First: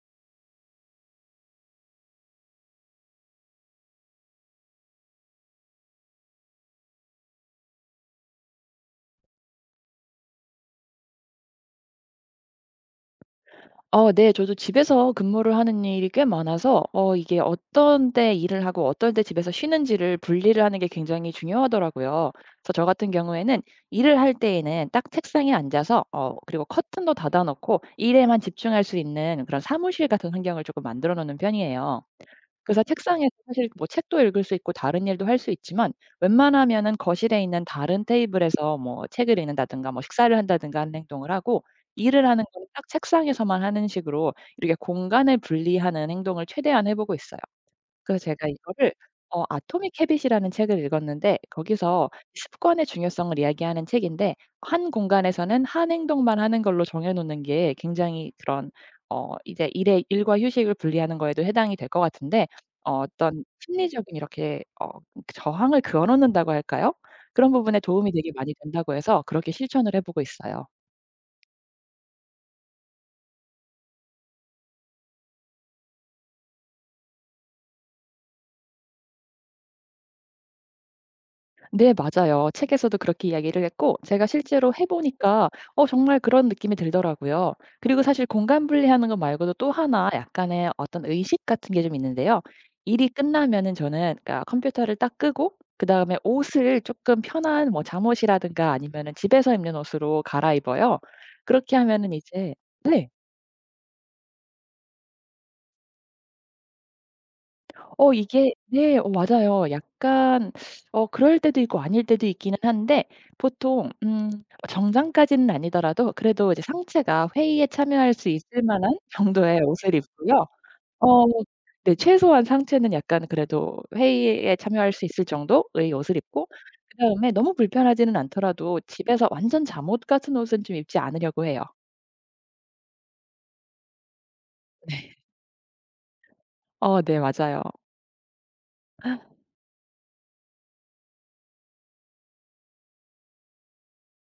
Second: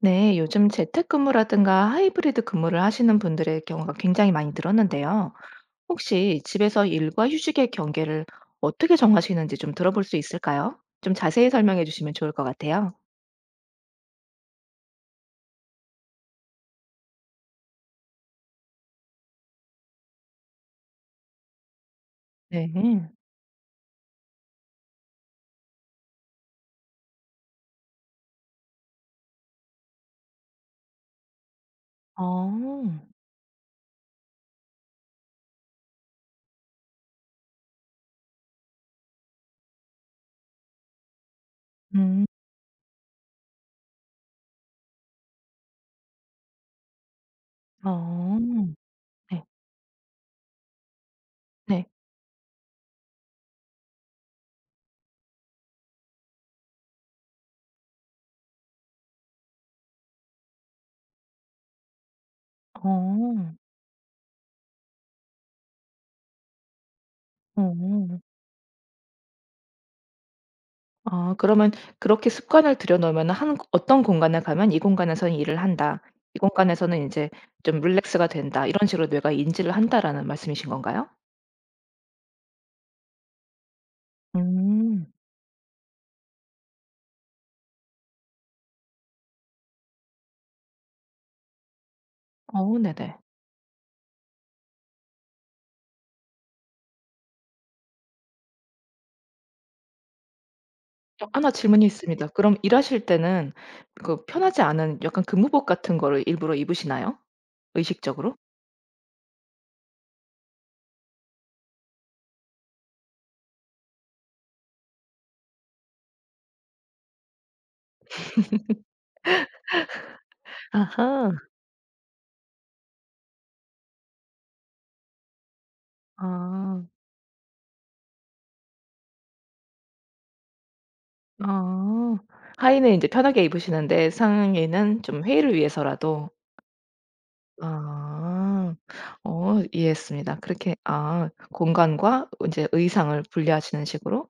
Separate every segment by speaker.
Speaker 1: 네, 요즘 재택근무라든가 하이브리드 근무를 하시는 분들의 경우가 굉장히 많이 늘었는데요. 혹시 집에서 일과 휴식의 경계를 어떻게 정하시는지 좀 들어볼 수 있을까요? 좀 자세히 설명해 주시면 좋을 것 같아요.
Speaker 2: 네. 저도 집에서 근무를 하는 일이 꽤 많아서 이게 어떤 때 일을 하고 어떤 때 집에서 쉬는지를 분리를 하는 게 굉장히 중요하더라고요. 그래서 저
Speaker 1: 네.
Speaker 2: 같은 경우에는 일을 할 때에는 딱 책상에 앉아서 그리고 커튼도 닫아 놓고 일에만 집중할 수 있는 그런 사무실 같은 환경을 조금 만들어 놓는 편이에요. 그래서
Speaker 1: 어.
Speaker 2: 책상에서 사실 뭐 책도 읽을 수 있고 다른 일도 할 수 있지만 웬만하면은 거실에 있는 다른 테이블에서 뭐 책을 읽는다든가 뭐 식사를 한다든가 하는 행동을 하고 일을
Speaker 1: 음.
Speaker 2: 하는 건 딱 책상에서만 하는 식으로 이렇게 공간을 분리하는 행동을 최대한 해 보고 있어요. 그래서
Speaker 1: 어.
Speaker 2: 제가 이거를
Speaker 1: 네.
Speaker 2: 아토믹 헤빗이라는 책을 읽었는데
Speaker 1: 네.
Speaker 2: 거기서 습관의 중요성을 이야기하는 책인데 한 공간에서는 한 행동만 하는 걸로 정해 놓는 게 굉장히 그런 이제 일의 일과 휴식을 분리하는 거에도 해당이 될 것 같은데 어떤
Speaker 1: 어.
Speaker 2: 심리적인 이렇게 저항을 그어 놓는다고 할까요? 그런 부분에 도움이
Speaker 1: 어.
Speaker 2: 되게 많이 된다고 해서 그렇게 실천을 해 보고 있어요.
Speaker 1: 아, 그러면 그렇게 습관을 들여놓으면 한 어떤 공간에 가면 이 공간에서는 일을 한다. 이 공간에서는 이제 좀 릴렉스가 된다. 이런 식으로 뇌가 인지를 한다라는 말씀이신 건가요?
Speaker 2: 네, 맞아요. 책에서도 그렇게 이야기를 했고 제가 실제로 해
Speaker 1: 음.
Speaker 2: 보니까 정말 그런 느낌이 들더라고요. 그리고 사실 공간 분리하는 것 말고도 또 하나 약간의 어떤 의식 같은 게 좀 있는데요.
Speaker 1: 어
Speaker 2: 일이
Speaker 1: 네네.
Speaker 2: 끝나면은 저는 그러니까 컴퓨터를 딱 끄고 그다음에 옷을 조금 편한 뭐 잠옷이라든가 아니면은 집에서 입는 옷으로 갈아입어요.
Speaker 1: 저 하나
Speaker 2: 그렇게
Speaker 1: 질문이
Speaker 2: 하면은
Speaker 1: 있습니다.
Speaker 2: 이제
Speaker 1: 그럼 일하실
Speaker 2: 네.
Speaker 1: 때는 그 편하지 않은 약간 근무복 같은 거를 일부러 입으시나요?
Speaker 2: 어
Speaker 1: 의식적으로?
Speaker 2: 이게 네 어 맞아요. 약간 그럴 때도 있고 아닐 때도 있기는 한데 보통 음, 정장까지는 아니더라도 그래도 이제 상체가 회의에 참여할 수 있을 만한 정도의 옷을 입고요. 어
Speaker 1: 아하.
Speaker 2: 네, 최소한 상체는 약간 그래도 회의에 참여할 수 있을 정도의 옷을 입고
Speaker 1: 아.
Speaker 2: 그다음에 너무 불편하지는 않더라도 집에서 완전 잠옷 같은 옷은 좀 입지 않으려고 해요.
Speaker 1: 아. 하의는 인제 편하게 입으시는데 상의는
Speaker 2: 네.
Speaker 1: 좀 회의를 위해서라도.
Speaker 2: 네, 맞아요.
Speaker 1: 아. 이해했습니다. 그렇게 아 공간과 인제 의상을 분리하시는 식으로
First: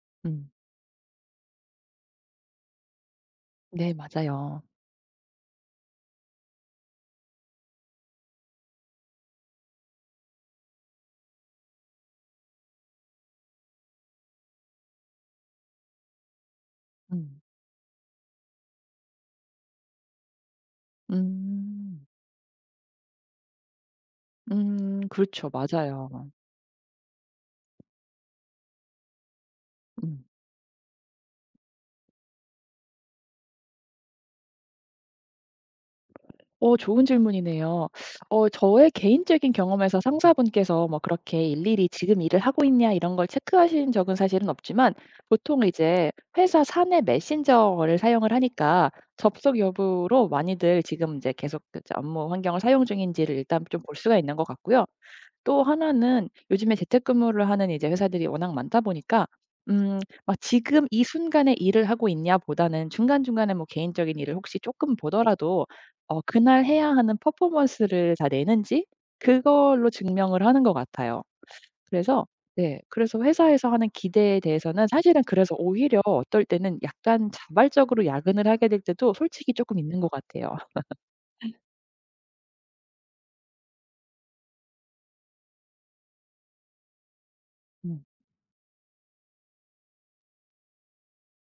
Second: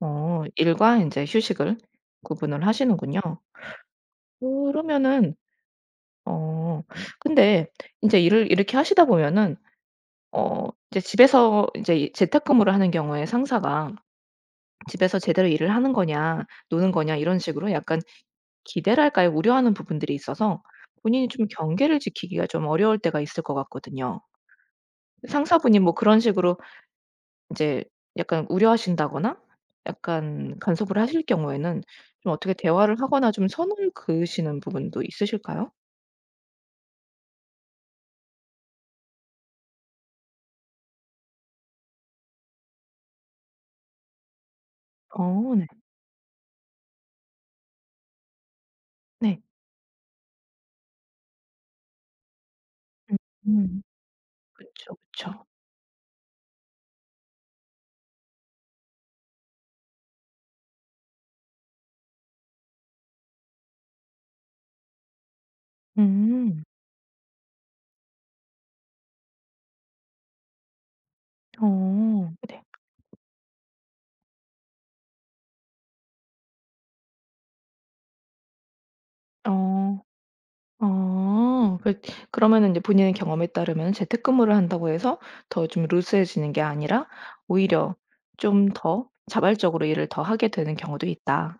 Speaker 1: 어
Speaker 2: 음.
Speaker 1: 일과 인제 휴식을 구분을 하시는군요.
Speaker 2: 네, 맞아요.
Speaker 1: 그러면은 어. 근데 인제 일을 이렇게 하시다 보면은 어 이제 집에서 이제 이 재택근무를 하는 경우에 상사가 집에서 제대로 일을 하는 거냐 노는 거냐 이런
Speaker 2: 음.
Speaker 1: 식으로 약간 기대랄까요? 우려하는 부분들이 있어서 본인이 좀 경계를
Speaker 2: 음.
Speaker 1: 지키기가 좀 어려울 때가 있을 것 같거든요.
Speaker 2: 그렇죠.
Speaker 1: 상사분이 뭐
Speaker 2: 맞아요.
Speaker 1: 그런 식으로 인제 약간 우려하신다거나
Speaker 2: 음.
Speaker 1: 약간 간섭을 하실 경우에는 좀 어떻게 대화를 하거나 좀 선을 그으시는 부분도 있으실까요?
Speaker 2: 좋은 질문이네요. 저의 개인적인 경험에서 상사분께서 뭐 그렇게 일일이 "지금 일을 하고 있냐?" 이런 걸 체크하신 적은 사실은 없지만
Speaker 1: 어
Speaker 2: 보통
Speaker 1: 네.
Speaker 2: 이제 회사 사내 메신저를 사용을 하니까
Speaker 1: 네.
Speaker 2: 접속 여부로 많이들 지금 이제 계속 그 업무 환경을 사용 중인지를 일단 좀
Speaker 1: 음.
Speaker 2: 볼 수가 있는 것 같고요.
Speaker 1: 그쵸, 그쵸.
Speaker 2: 또 하나는 요즘에 재택근무를 하는 이제 회사들이 워낙 많다 보니까 음 막 지금 이 순간에 일을 하고 있냐 보다는 중간중간에 뭐 개인적인 일을 혹시 조금 보더라도
Speaker 1: 음.
Speaker 2: 그날 해야 하는 퍼포먼스를 다 내는지 그걸로 증명을 하는 것 같아요. 그래서
Speaker 1: 어. 네.
Speaker 2: 네, 그래서 회사에서 하는 기대에 대해서는 사실은 그래서 오히려 어떨 때는 약간 자발적으로 야근을 하게 될 때도 솔직히 조금 있는
Speaker 1: 어.
Speaker 2: 것 같아요.
Speaker 1: 아. 그러면은 인제 본인의 경험에 따르면 재택근무를 한다고 해서 더 좀 루스해지는 게 아니라 오히려
Speaker 2: 음.
Speaker 1: 좀 더 자발적으로 일을 더 하게 되는 경우도 있다.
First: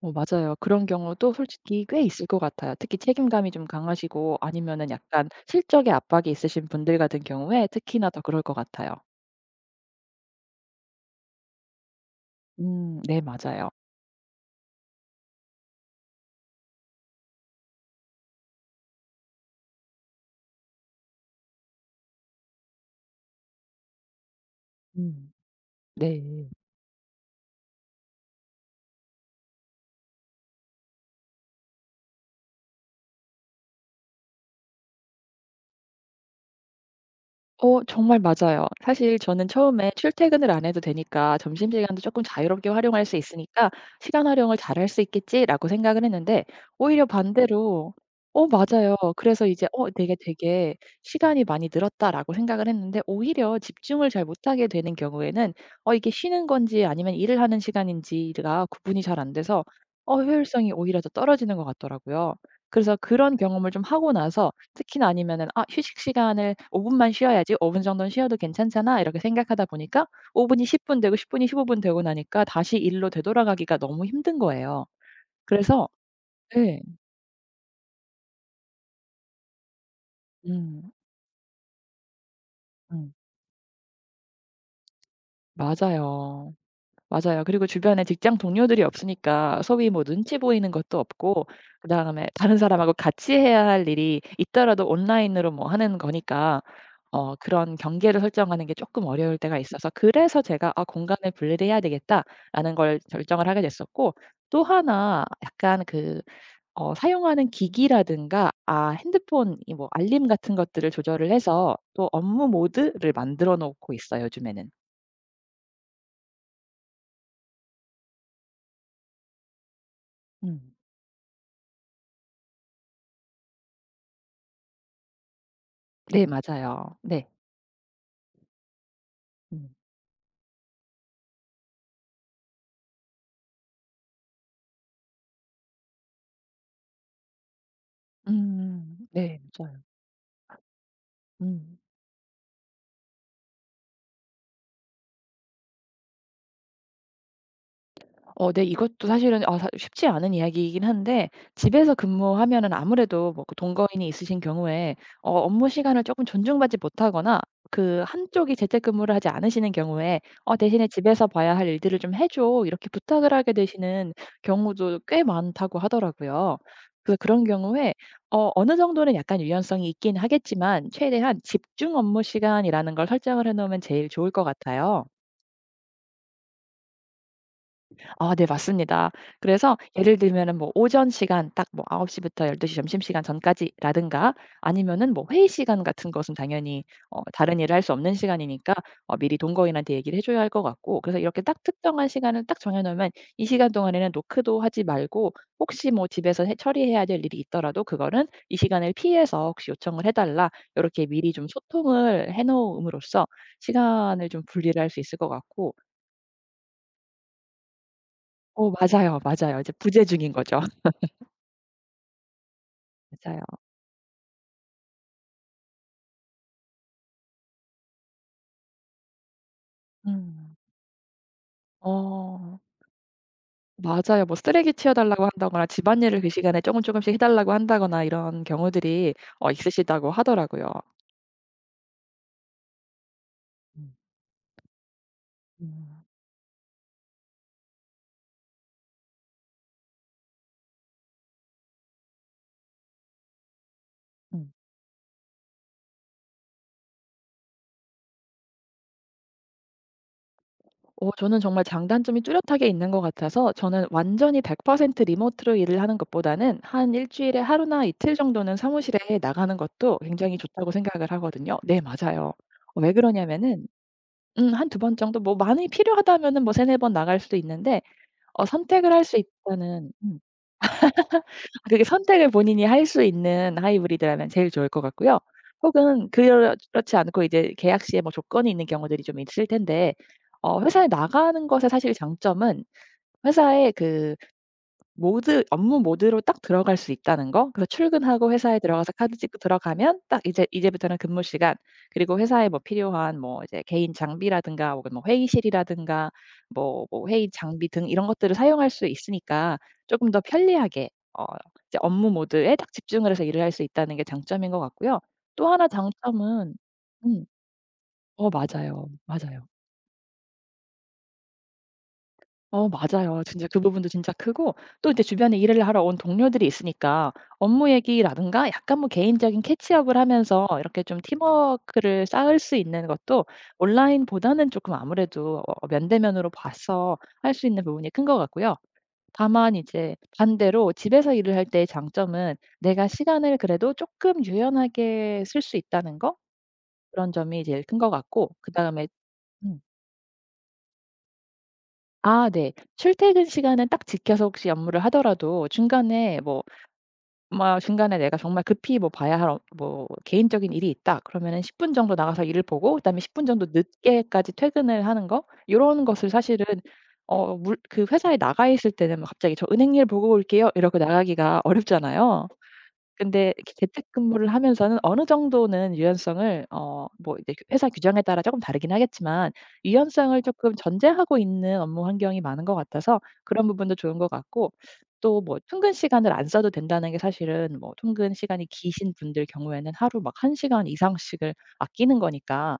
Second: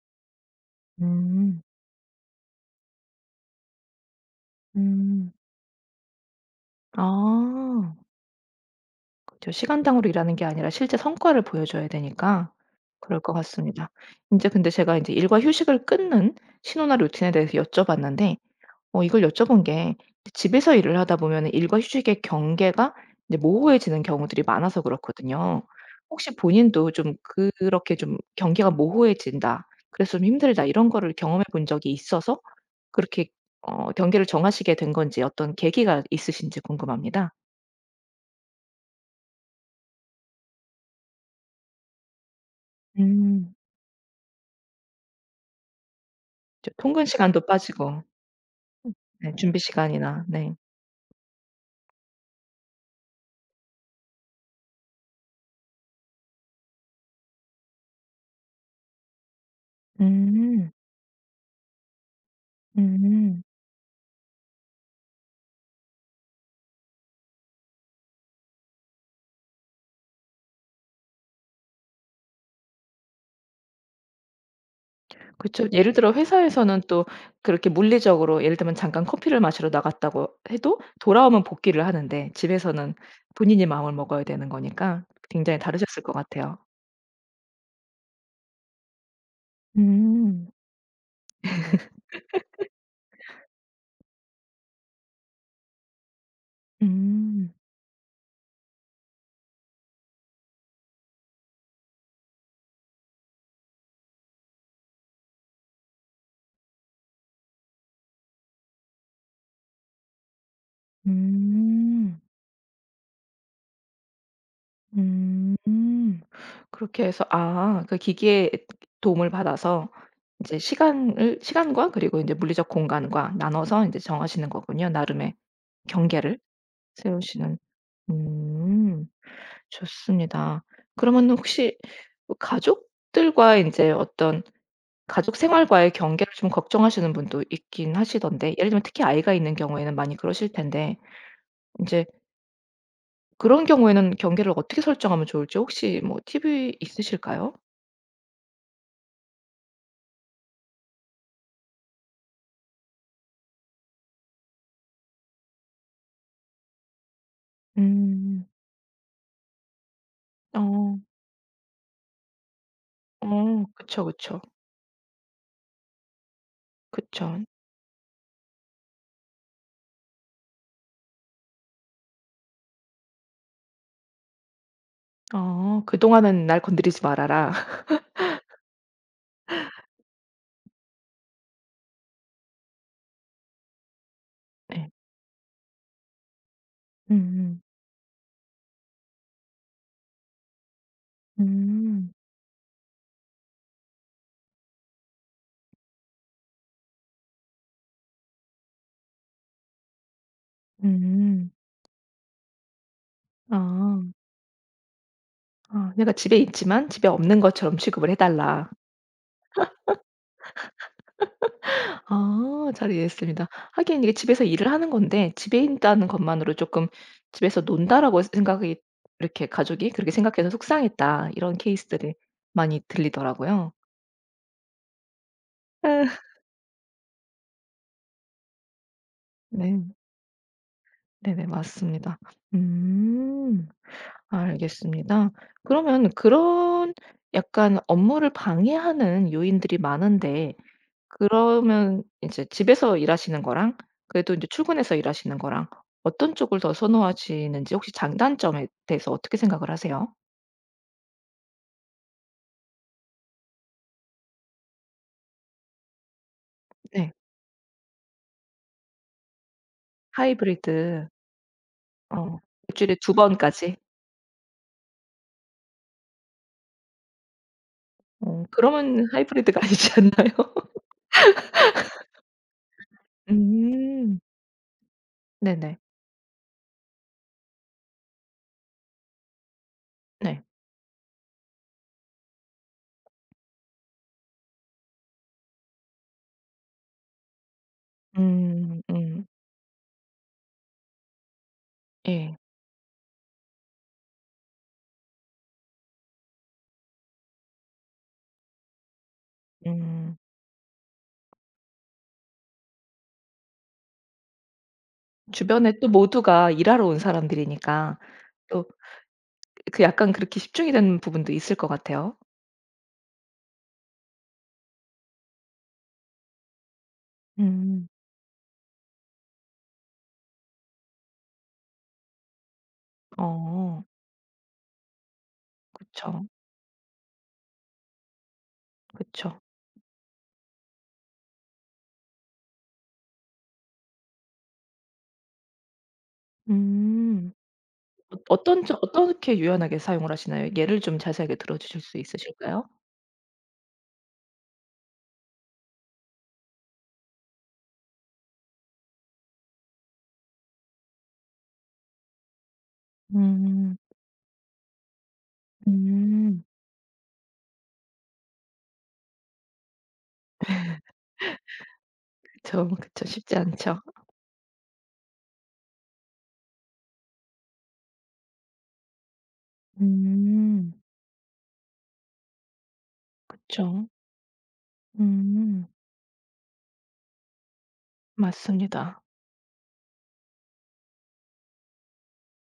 Speaker 2: 맞아요. 그런 경우도
Speaker 1: 음.
Speaker 2: 솔직히 꽤 있을 것 같아요. 특히 책임감이 좀 강하시고 아니면은 약간
Speaker 1: 음.
Speaker 2: 실적에 압박이 있으신 분들 같은 경우에
Speaker 1: 아.
Speaker 2: 특히나 더 그럴 것 같아요.
Speaker 1: 그죠. 시간당으로 일하는 게 아니라 실제 성과를 보여줘야 되니까
Speaker 2: 네
Speaker 1: 그럴 것
Speaker 2: 맞아요.
Speaker 1: 같습니다. 인제 근데 제가 인제 일과 휴식을 끊는 신호나 루틴에 대해서 여쭤봤는데 이걸 여쭤본 게 집에서 일을 하다 보면 일과 휴식의 경계가 이제 모호해지는 경우들이 많아서
Speaker 2: 음.
Speaker 1: 그렇거든요.
Speaker 2: 네.
Speaker 1: 혹시 본인도 좀 그렇게 좀 '경계가 모호해진다. 그래서 좀 힘들다.' 이런 거를 경험해 본 적이 있어서 그렇게 경계를 정하시게 된 건지 어떤 계기가 있으신지 궁금합니다.
Speaker 2: 정말 맞아요. 사실 저는 처음에 출퇴근을 안 해도 되니까 '점심시간도 조금 자유롭게 활용할 수
Speaker 1: 음.
Speaker 2: 있으니까 시간 활용을 잘 할 수 있겠지.'라고 생각을 했는데
Speaker 1: 저
Speaker 2: 오히려
Speaker 1: 통근 시간도
Speaker 2: 반대로
Speaker 1: 빠지고
Speaker 2: 맞아요.
Speaker 1: 네
Speaker 2: 그래서
Speaker 1: 준비
Speaker 2: 이제 '어 되게
Speaker 1: 시간이나 네.
Speaker 2: 되게 시간이 많이 늘었다.'라고 생각을 했는데 오히려 집중을 잘 못하게 되는 경우에는 이게 쉬는 건지 아니면 일을 하는 시간인지가 구분이 잘 안 돼서 효율성이
Speaker 1: 음.
Speaker 2: 오히려 더 떨어지는 것 같더라고요. 그래서 그런
Speaker 1: 음.
Speaker 2: 경험을 좀 하고 나서 특히나 아니면은 '아 휴식 시간을 5 분만 쉬어야지. 5분 정도는 쉬어도 괜찮잖아.' 이렇게 생각하다 보니까 5 분이 10분 되고 10 분이 15분 되고 나니까 다시 일로 되돌아가기가 너무 힘든 거예요.
Speaker 1: 그렇죠
Speaker 2: 그래서
Speaker 1: 예를 들어
Speaker 2: 예.
Speaker 1: 회사에서는 또 그렇게 물리적으로 예를 들면 잠깐 커피를 마시러 나갔다고 해도
Speaker 2: 음.
Speaker 1: 돌아오면 복귀를 하는데 집에서는
Speaker 2: 음.
Speaker 1: 본인이 마음을 먹어야 되는 거니까 굉장히 다르셨을 것
Speaker 2: 맞아요.
Speaker 1: 같아요.
Speaker 2: 맞아요. 그리고 주변에 직장 동료들이 없으니까 소위 뭐 눈치
Speaker 1: 음.
Speaker 2: 보이는 것도 없고 그다음에 다른 사람하고 같이 해야 할 일이 있더라도 온라인으로 뭐 하는 거니까
Speaker 1: 음.
Speaker 2: 그런 경계를 설정하는 게 쪼끔 어려울 때가 있어서 그래서 제가 '아 공간을 분리를 해야 되겠다.'라는 걸 결정을 하게 됐었고 또 하나 약간 그 사용하는 기기라든가 아 핸드폰 이 뭐 알림 같은 것들을 조절을 해서 또
Speaker 1: 음.
Speaker 2: 업무 모드를 만들어 놓고 있어요 요즘에는.
Speaker 1: 음. 그렇게 해서 아 그 기기의 도움을 받아서 이제
Speaker 2: 음.
Speaker 1: 시간을 시간과 그리고 인제 물리적 공간과 나눠서 인제 정하시는 거군요. 나름의
Speaker 2: 네,
Speaker 1: 경계를
Speaker 2: 맞아요. 네.
Speaker 1: 세우시는. 음.
Speaker 2: 음.
Speaker 1: 좋습니다. 그러면 혹시 뭐 가족들과 인제 어떤 가족 생활과의 경계를 좀 걱정하시는 분도 있긴 하시던데 예를 들면
Speaker 2: 음.
Speaker 1: 특히 아이가
Speaker 2: 네.
Speaker 1: 있는
Speaker 2: 맞아요.
Speaker 1: 경우에는 많이 그러실 텐데
Speaker 2: 음.
Speaker 1: 인제 그런 경우에는 경계를 어떻게 설정하면 좋을지 혹시 뭐 팁이 있으실까요?
Speaker 2: 네, 이것도 사실은 아 사 쉽지 않은 이야기이긴 한데 집에서 근무하면은 아무래도 뭐그 동거인이 있으신 경우에 업무 시간을 조금 존중받지 못하거나 그
Speaker 1: 음.
Speaker 2: 한쪽이 재택근무를 하지 않으시는 경우에 "어 대신에
Speaker 1: 어.
Speaker 2: 집에서 봐야 할 일들을 좀 해 줘." 이렇게 부탁을 하게
Speaker 1: 어. 그쵸,
Speaker 2: 되시는
Speaker 1: 그쵸.
Speaker 2: 경우도 꽤 많다고 하더라고요. 그래서
Speaker 1: 그쵸.
Speaker 2: 그런 경우에 어느 정도는 약간 유연성이 있긴 하겠지만 최대한 집중 업무 시간이라는 걸 설정을 해 놓으면 제일 좋을 것 같아요.
Speaker 1: 어. "그동안은 날 건드리지 말아라."
Speaker 2: 아 네, 맞습니다. 그래서 예를 들면은 뭐 오전 시간 딱 뭐9시 부터 12시 점심시간 전까지라든가
Speaker 1: 네.
Speaker 2: 아니면은 뭐 회의 시간 같은 것은 당연히 다른
Speaker 1: 음음.
Speaker 2: 일을 할 수 없는 시간이니까 미리 동거인한테 얘기를 해 줘야 할 것 같고 그래서 이렇게 딱 특정한
Speaker 1: 음.
Speaker 2: 시간을 딱 정해 놓으면 이 시간 동안에는 노크도 하지 말고 혹시 뭐 집에서 해 처리해야 될 일이 있더라도 그거는 이 시간을 피해서 혹시 요청을 해 달라 이렇게 미리 좀
Speaker 1: 음.
Speaker 2: 소통을 해 놓음으로써
Speaker 1: 아.
Speaker 2: 시간을 좀 분리를 할 수 있을 것 같고
Speaker 1: 아. "내가 집에 있지만 집에 없는 것처럼 취급을 해 달라."
Speaker 2: 오, 맞아요, 맞아요. 이제 부재중인 거죠.
Speaker 1: 아 잘
Speaker 2: 맞아요.
Speaker 1: 이해했습니다. 하긴 이게 집에서 일을 하는 건데 집에 있다는 것만으로 조금 '집에서 논다.'라고 생각이 이렇게 가족이 그렇게 생각해서
Speaker 2: 음.
Speaker 1: 속상했다 이런 케이스들이
Speaker 2: 어.
Speaker 1: 많이 들리더라고요.
Speaker 2: 맞아요. 뭐 쓰레기 치워 달라고 한다거나 집안일을 그 시간에 쪼금 쪼금씩 해 달라고 한다거나 이런 경우들이
Speaker 1: 네.
Speaker 2: 있으시다고 하더라고요.
Speaker 1: 네네 맞습니다. 음.
Speaker 2: 음.
Speaker 1: 알겠습니다.
Speaker 2: 음.
Speaker 1: 그러면 그런 약간 업무를 방해하는 요인들이 많은데 그러면 이제 집에서 일하시는 거랑 그래도 인제
Speaker 2: 음.
Speaker 1: 출근해서 일하시는 거랑 어떤 쪽을 더 선호하시는지 혹시 장단점에 대해서 어떻게 생각을 하세요?
Speaker 2: 저는 정말 장단점이 뚜렷하게 있는 것 같아서 저는 완전히 100% 리모트로 일을 하는 것보다는 한 일
Speaker 1: 네.
Speaker 2: 주일에 하루나 이틀 정도는 사무실에 나가는 것도 굉장히 좋다고
Speaker 1: 하이브리드
Speaker 2: 생각을 하거든요. 네, 맞아요.
Speaker 1: 어
Speaker 2: 어, 왜
Speaker 1: 일주일에 두
Speaker 2: 그러냐면은
Speaker 1: 번까지.
Speaker 2: 한 두 번 정도 뭐 많이 필요하다면은 뭐 세네 번 나갈 수도 있는데 선택을 할
Speaker 1: 그러면
Speaker 2: 수
Speaker 1: 하이브리드가
Speaker 2: 있다는
Speaker 1: 아니지 않나요?
Speaker 2: 그게 선택을 본인이 할 수 있는
Speaker 1: 음.
Speaker 2: 하이브리드라면 제일 좋을 것 같고요.
Speaker 1: 네네.
Speaker 2: 혹은 그렇지 않고 이제 계약 시에 뭐 조건이 있는 경우들이 좀 있을 텐데
Speaker 1: 네.
Speaker 2: 회사에 나가는 것의 사실 장점은 회사의 그 모드 업무 모드로 딱 들어갈 수 있다는 거. 그래서 출근하고 회사에
Speaker 1: 음
Speaker 2: 들어가서 카드
Speaker 1: 음.
Speaker 2: 찍고 들어가면 딱 이제 이제부터는 근무 시간. 그리고
Speaker 1: 예.
Speaker 2: 회사에 뭐 필요한 뭐 이제 개인 장비라든가 혹은 뭐 회의실이라든가 뭐 회의 장비 등 이런 것들을 사용할 수 있으니까 조금
Speaker 1: 음.
Speaker 2: 더 편리하게 어 이제 업무 모드에 딱 집중을 해서 일을 할 수 있다는 게 장점인 것 같고요. 또 하나
Speaker 1: 주변에 또 모두가
Speaker 2: 장점은
Speaker 1: 일하러 온
Speaker 2: 음.
Speaker 1: 사람들이니까 또
Speaker 2: 맞아요, 맞아요.
Speaker 1: 그 약간 그렇게 집중이 되는 부분도 있을 것 같아요.
Speaker 2: 맞아요. 진짜 그 부분도 진짜 크고 또 이제 주변에 일을 하러 온 동료들이 있으니까 업무
Speaker 1: 음.
Speaker 2: 얘기라든가 약간 뭐 개인적인 캐치업을 하면서 이렇게 좀 팀워크를 쌓을 수 있는 것도
Speaker 1: 어
Speaker 2: 온라인보다는 조금 아무래도
Speaker 1: 그쵸.
Speaker 2: 면대면으로 봐서 할 수 있는 부분이 큰 것 같고요.
Speaker 1: 그쵸.
Speaker 2: 다만 이제 반대로 집에서 일을 할 때의 장점은 내가 시간을 그래도 조금 유연하게 쓸 수 있다는 거? 그런
Speaker 1: 음.
Speaker 2: 점이 제일 큰 것
Speaker 1: 어
Speaker 2: 같고
Speaker 1: 어떤 저
Speaker 2: 그다음에
Speaker 1: 어떻게
Speaker 2: 음.
Speaker 1: 유연하게 사용을 하시나요? 예를 좀 자세하게 들어 주실 수
Speaker 2: 아 네.
Speaker 1: 있으실까요?
Speaker 2: 출퇴근 시간은 딱 지켜서 혹시 업무를 하더라도 중간에 내가 정말 급히 뭐 봐야 할 뭐 개인적인 일이 있다 그러면은 10분 정도 나가서 일을 보고 그다음에 10분 정도
Speaker 1: 음.
Speaker 2: 늦게까지 퇴근을 하는 거 이런 것을
Speaker 1: 음.
Speaker 2: 사실은 어 물 그 회사에 나가 있을 때는 막 갑자기 "저 은행 일 보고 올게요." 이러고 나가기가 어렵잖아요.
Speaker 1: 그쵸, 그쵸.
Speaker 2: 근데
Speaker 1: 쉽지
Speaker 2: 이렇게
Speaker 1: 않죠.
Speaker 2: 재택근무를 하면서는 어느 정도는 유연성을 어 뭐 이제 그 회사 규정에 따라 조금 다르긴 하겠지만 유연성을 조금
Speaker 1: 음.
Speaker 2: 전제하고 있는 업무 환경이 많은 것 같아서 그런 부분도
Speaker 1: 그쵸.
Speaker 2: 좋은 것 같고 또 뭐
Speaker 1: 음.
Speaker 2: 통근 시간을 안 써도 된다는 게 사실은 뭐 통근 시간이 기신
Speaker 1: 맞습니다.
Speaker 2: 분들 경우에는 하루 막 1 시간 이상씩을 아끼는 거니까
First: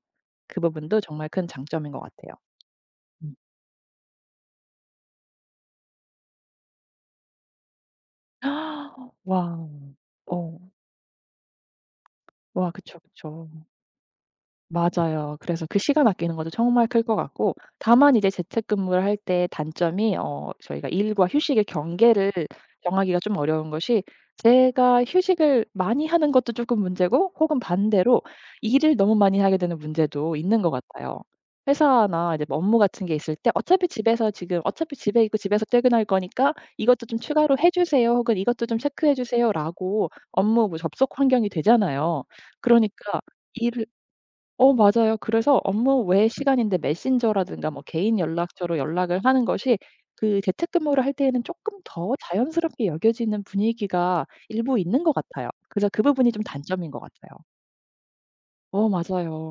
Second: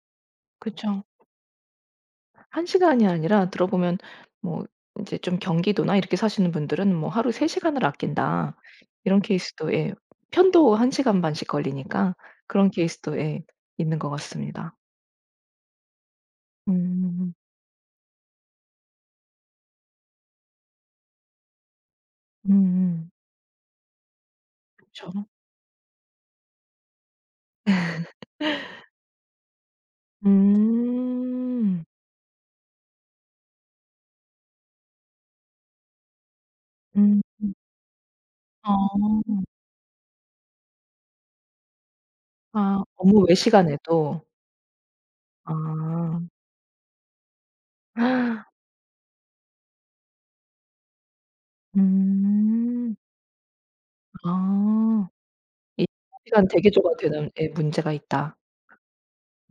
Speaker 2: 그 부분도
Speaker 1: 그쵸.
Speaker 2: 정말 큰 장점인 것 같아요.
Speaker 1: 한 시간이
Speaker 2: 음.
Speaker 1: 아니라 들어보면 뭐 인제 좀 경기도나 이렇게 사시는 분들은 뭐 하루 3시간 시간을 아낀다 이런
Speaker 2: 와.
Speaker 1: 케이스도 예
Speaker 2: 어.
Speaker 1: 편도 한 시간 반씩 걸리니까
Speaker 2: 와,
Speaker 1: 그런
Speaker 2: 그쵸,
Speaker 1: 케이스도 예
Speaker 2: 그쵸.
Speaker 1: 있는 것 같습니다.
Speaker 2: 맞아요. 그래서 그 시간 아끼는 것도 정말 클 것
Speaker 1: 음.
Speaker 2: 같고 다만 이제 재택근무를 할 때 단점이 저희가 일과 휴식의 경계를
Speaker 1: 음.
Speaker 2: 정하기가 좀 어려운 것이 제가
Speaker 1: 그쵸.
Speaker 2: 휴식을 많이 하는 것도 조금 문제고 혹은 반대로 일을 너무 많이 하게 되는 문제도 있는 것 같아요.
Speaker 1: 음.
Speaker 2: 회사나 이제 뭐 업무 같은 게 있을 때 "어차피 집에서 지금 어차피 집에 있고 집에서 퇴근할 거니까 이것도 좀
Speaker 1: 음.
Speaker 2: 추가로 해 주세요." 혹은 "이것도 좀 체크해
Speaker 1: 어.
Speaker 2: 주세요."라고 업무 뭐 접속 환경이 되잖아요.
Speaker 1: 아
Speaker 2: 그러니까
Speaker 1: 업무 외
Speaker 2: 일을
Speaker 1: 시간에도.
Speaker 2: 어 맞아요. 그래서 업무
Speaker 1: 아.
Speaker 2: 외 시간인데 메신저라든가 뭐 개인 연락처로 연락을 하는 것이 그 재택근무를 할 때에는 조금 더 자연스럽게
Speaker 1: 음.
Speaker 2: 여겨지는 분위기가 일부 있는
Speaker 1: 아.
Speaker 2: 것 같아요.
Speaker 1: 이
Speaker 2: 그래서 그 부분이 좀
Speaker 1: 시간
Speaker 2: 단점인
Speaker 1: 대기조가
Speaker 2: 것
Speaker 1: 되는
Speaker 2: 같아요.
Speaker 1: 예 문제가 있다.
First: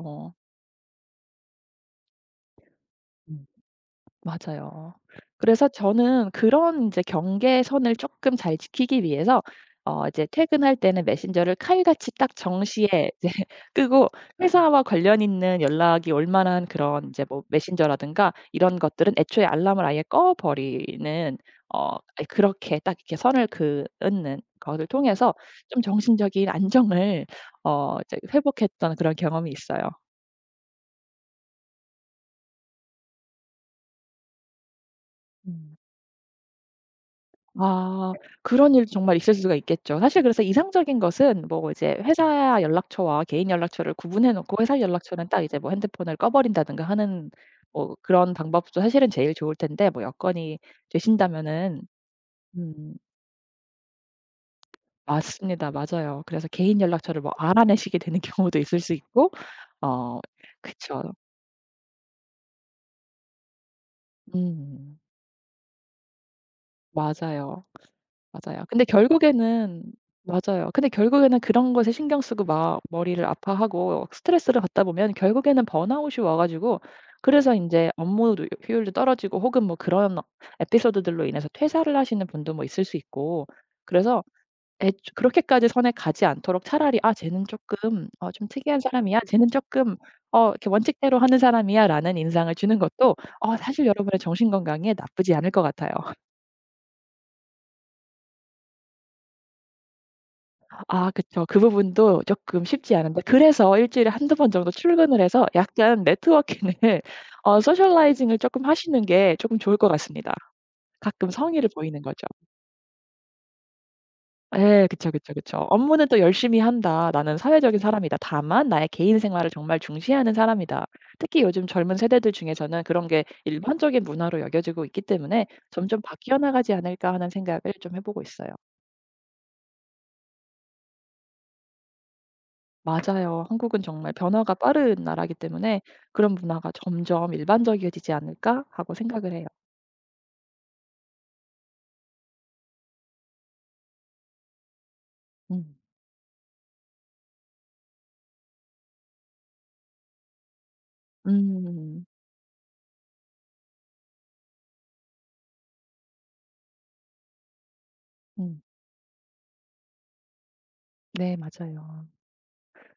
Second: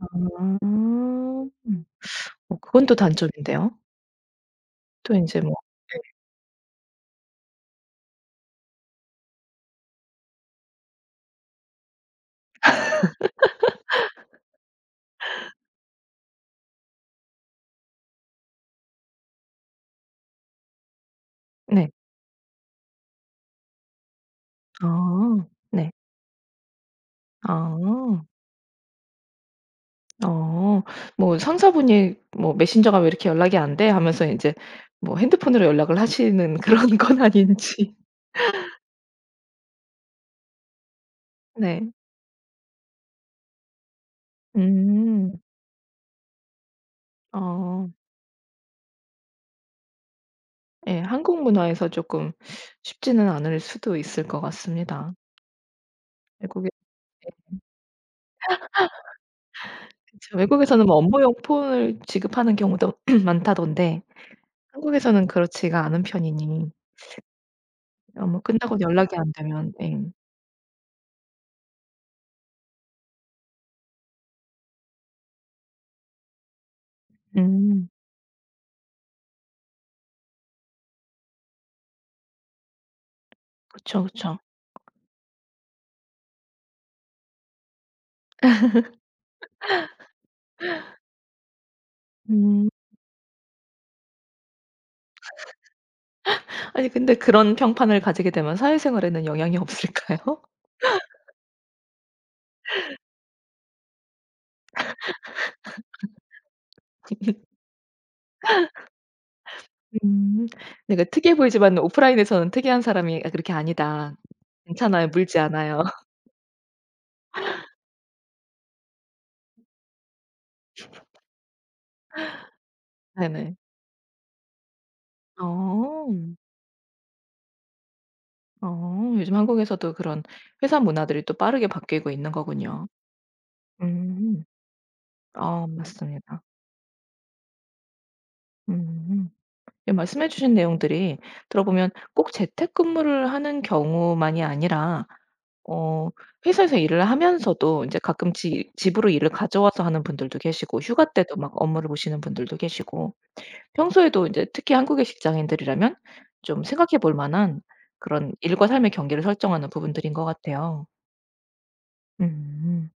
Speaker 1: 아. 음. 그건 또
Speaker 2: 어.
Speaker 1: 단점인데요.
Speaker 2: 맞아요.
Speaker 1: 또 인제 뭐
Speaker 2: 그래서 저는 그런 이제 경계선을 조금 잘 지키기 위해서 이제 퇴근할 때는 메신저를 칼같이 딱 정시에 이제 끄고 회사와 관련 있는 연락이 올 만한 그런 이제 뭐 메신저라든가 이런 것들은 애초에 알람을 아예 꺼 버리는 어
Speaker 1: 네.
Speaker 2: 아 그렇게 딱 이렇게 선을 그은 것을 통해서
Speaker 1: 아.
Speaker 2: 좀
Speaker 1: 네.
Speaker 2: 정신적인 안정을 이제
Speaker 1: 아.
Speaker 2: 회복했던 그런 경험이 있어요.
Speaker 1: 어. 뭐 상사분이 뭐 "메신저가 왜 이렇게 연락이 안 돼?" 하면서 인제 뭐 핸드폰으로
Speaker 2: 음.
Speaker 1: 연락을 하시는 그런 건 아닌지.
Speaker 2: 아. 그런 일도 정말 있을 수가 있겠죠. 사실 그래서 이상적인 것은 뭐
Speaker 1: 네.
Speaker 2: 이제 회사 연락처와 개인 연락처를 구분해 놓고 회사 연락처는
Speaker 1: 음.
Speaker 2: 딱 이제 뭐 핸드폰을 꺼 버린다든가 하는
Speaker 1: 어.
Speaker 2: 뭐 그런 방법도 사실은 제일 좋을 텐데 뭐 여건이
Speaker 1: 예. 한국
Speaker 2: 되신다면은
Speaker 1: 문화에서 조금
Speaker 2: 음
Speaker 1: 쉽지는 않을 수도 있을 것 같습니다.
Speaker 2: 맞습니다. 맞아요. 그래서
Speaker 1: 외국에
Speaker 2: 개인 연락처를 뭐
Speaker 1: 예
Speaker 2: 알아내시게 되는 경우도 있을 수 있고 어
Speaker 1: 그쵸. 외국에서는 뭐
Speaker 2: 그쵸.
Speaker 1: 업무용 폰을 지급하는 경우도 많다던데
Speaker 2: 음
Speaker 1: 한국에서는 그렇지가 않은 편이니
Speaker 2: 맞아요.
Speaker 1: 업무
Speaker 2: 맞아요.
Speaker 1: 끝나고
Speaker 2: 근데
Speaker 1: 연락이 안 되면
Speaker 2: 결국에는
Speaker 1: 예.
Speaker 2: 맞아요. 근데 결국에는 그런 것에 신경 쓰고 막 머리를 아파하고 스트레스를 받다 보면 결국에는 번아웃이 와 가지고 그래서
Speaker 1: 음.
Speaker 2: 인제 업무 누 효율도 떨어지고 혹은 뭐 그런 에피소드들로 인해서 퇴사를 하시는 분도 뭐 있을 수 있고
Speaker 1: 그쵸,
Speaker 2: 그래서
Speaker 1: 그쵸.
Speaker 2: 애초 그렇게까지 선에 가지 않도록 차라리 '아 쟤는 쪼끔 좀 특이한 사람이야. 쟤는 쪼끔 이렇게 원칙대로 하는 사람이야.'라는 인상을
Speaker 1: 음.
Speaker 2: 주는 것도 사실 여러분의 정신 건강에 나쁘지 않을 것 같아요.
Speaker 1: 아니 근데 그런 평판을 가지게 되면 사회생활에는 영향이 없을까요?
Speaker 2: 아 그쵸. 그 부분도 쪼끔 쉽지 않은데 그래서 일 주일에 한두 번 정도 출근을 해서 약간 네트워킹을 소셜라이징을 쪼끔 하시는 게 쪼끔 좋을 것 같습니다.
Speaker 1: 음. 그
Speaker 2: 가끔
Speaker 1: 특이해
Speaker 2: 성의를
Speaker 1: 보이지만
Speaker 2: 보이는 거죠.
Speaker 1: 오프라인에서는 특이한 사람이 "아 그렇게 아니다.
Speaker 2: 예.
Speaker 1: 괜찮아요.
Speaker 2: 그쵸, 그쵸,
Speaker 1: 물지
Speaker 2: 그쵸.
Speaker 1: 않아요."
Speaker 2: 업무는 또 열심히 한다. 나는 사회적인 사람이다. 다만 나의 개인 생활을 정말 중시하는 사람이다. 특히 요즘 젊은 세대들 중에서는 그런 게
Speaker 1: 네네.
Speaker 2: 일반적인 문화로 여겨지고 있기 때문에 점점
Speaker 1: 어.
Speaker 2: 바뀌어 나가지 않을까 하는 생각을 좀 해 보고 있어요.
Speaker 1: 어. 요즘 한국에서도 그런 회사 문화들이 또 빠르게 바뀌고 있는 거군요.
Speaker 2: 맞아요. 한국은 정말
Speaker 1: 음.
Speaker 2: 변화가 빠른 나라이기
Speaker 1: 아
Speaker 2: 때문에 '그런
Speaker 1: 맞습니다.
Speaker 2: 문화가 점점 일반적이어지지 않을까?' 하고
Speaker 1: 음.
Speaker 2: 생각을 해요.
Speaker 1: 예 말씀해 주신 내용들이 들어보면 꼭 재택근무를 하는 경우만이 아니라
Speaker 2: 음.
Speaker 1: 어 회사에서 일을 하면서도 이제 가끔 지 집으로 일을 가져와서 하는 분들도 계시고 휴가 때도 막 업무를
Speaker 2: 음.
Speaker 1: 보시는 분들도 계시고 평소에도 이제 특히 한국의 직장인들이라면 좀 생각해 볼 만한 그런
Speaker 2: 음.
Speaker 1: 일과 삶의 경계를 설정하는 부분들인 것 같아요.
Speaker 2: 네, 맞아요.
Speaker 1: 음.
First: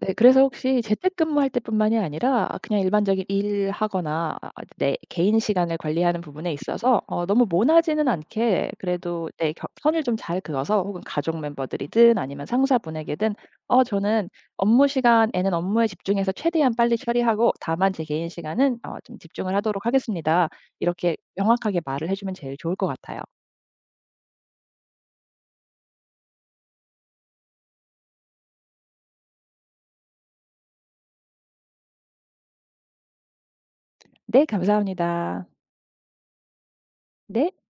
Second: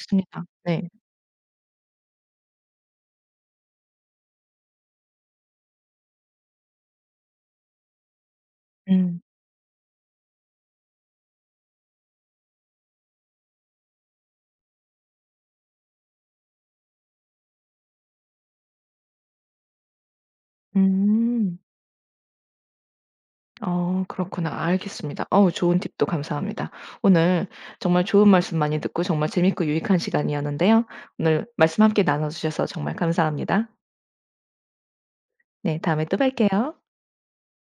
Speaker 2: 네. 그래서 혹시
Speaker 1: 네.
Speaker 2: 재택근무할 때뿐만이 아니라 그냥 일반적인 일하거나 아, 내 개인 시간을 관리하는 부분에 있어서 너무 모나지는 않게
Speaker 1: 음.
Speaker 2: 그래도 내 겨 선을 좀 잘 그어서 혹은 가족 멤버들이든 아니면 상사분에게든 "어 저는 업무 시간에는 업무에 집중해서 최대한 빨리 처리하고 다만 제 개인 시간은 좀 집중을 하도록 하겠습니다." 이렇게
Speaker 1: 음.
Speaker 2: 명확하게 말을 해 주면 제일 좋을 것 같아요.
Speaker 1: 그렇구나. 알겠습니다. 어우 좋은 팁도 감사합니다. 오늘 정말 좋은 말씀 많이 듣고 정말 재밌고 유익한 시간이었는데요. 오늘 말씀 함께 나눠 주셔서 정말 감사합니다.
Speaker 2: 네. 감사합니다.
Speaker 1: 네 다음에 또 뵐게요.
Speaker 2: 네.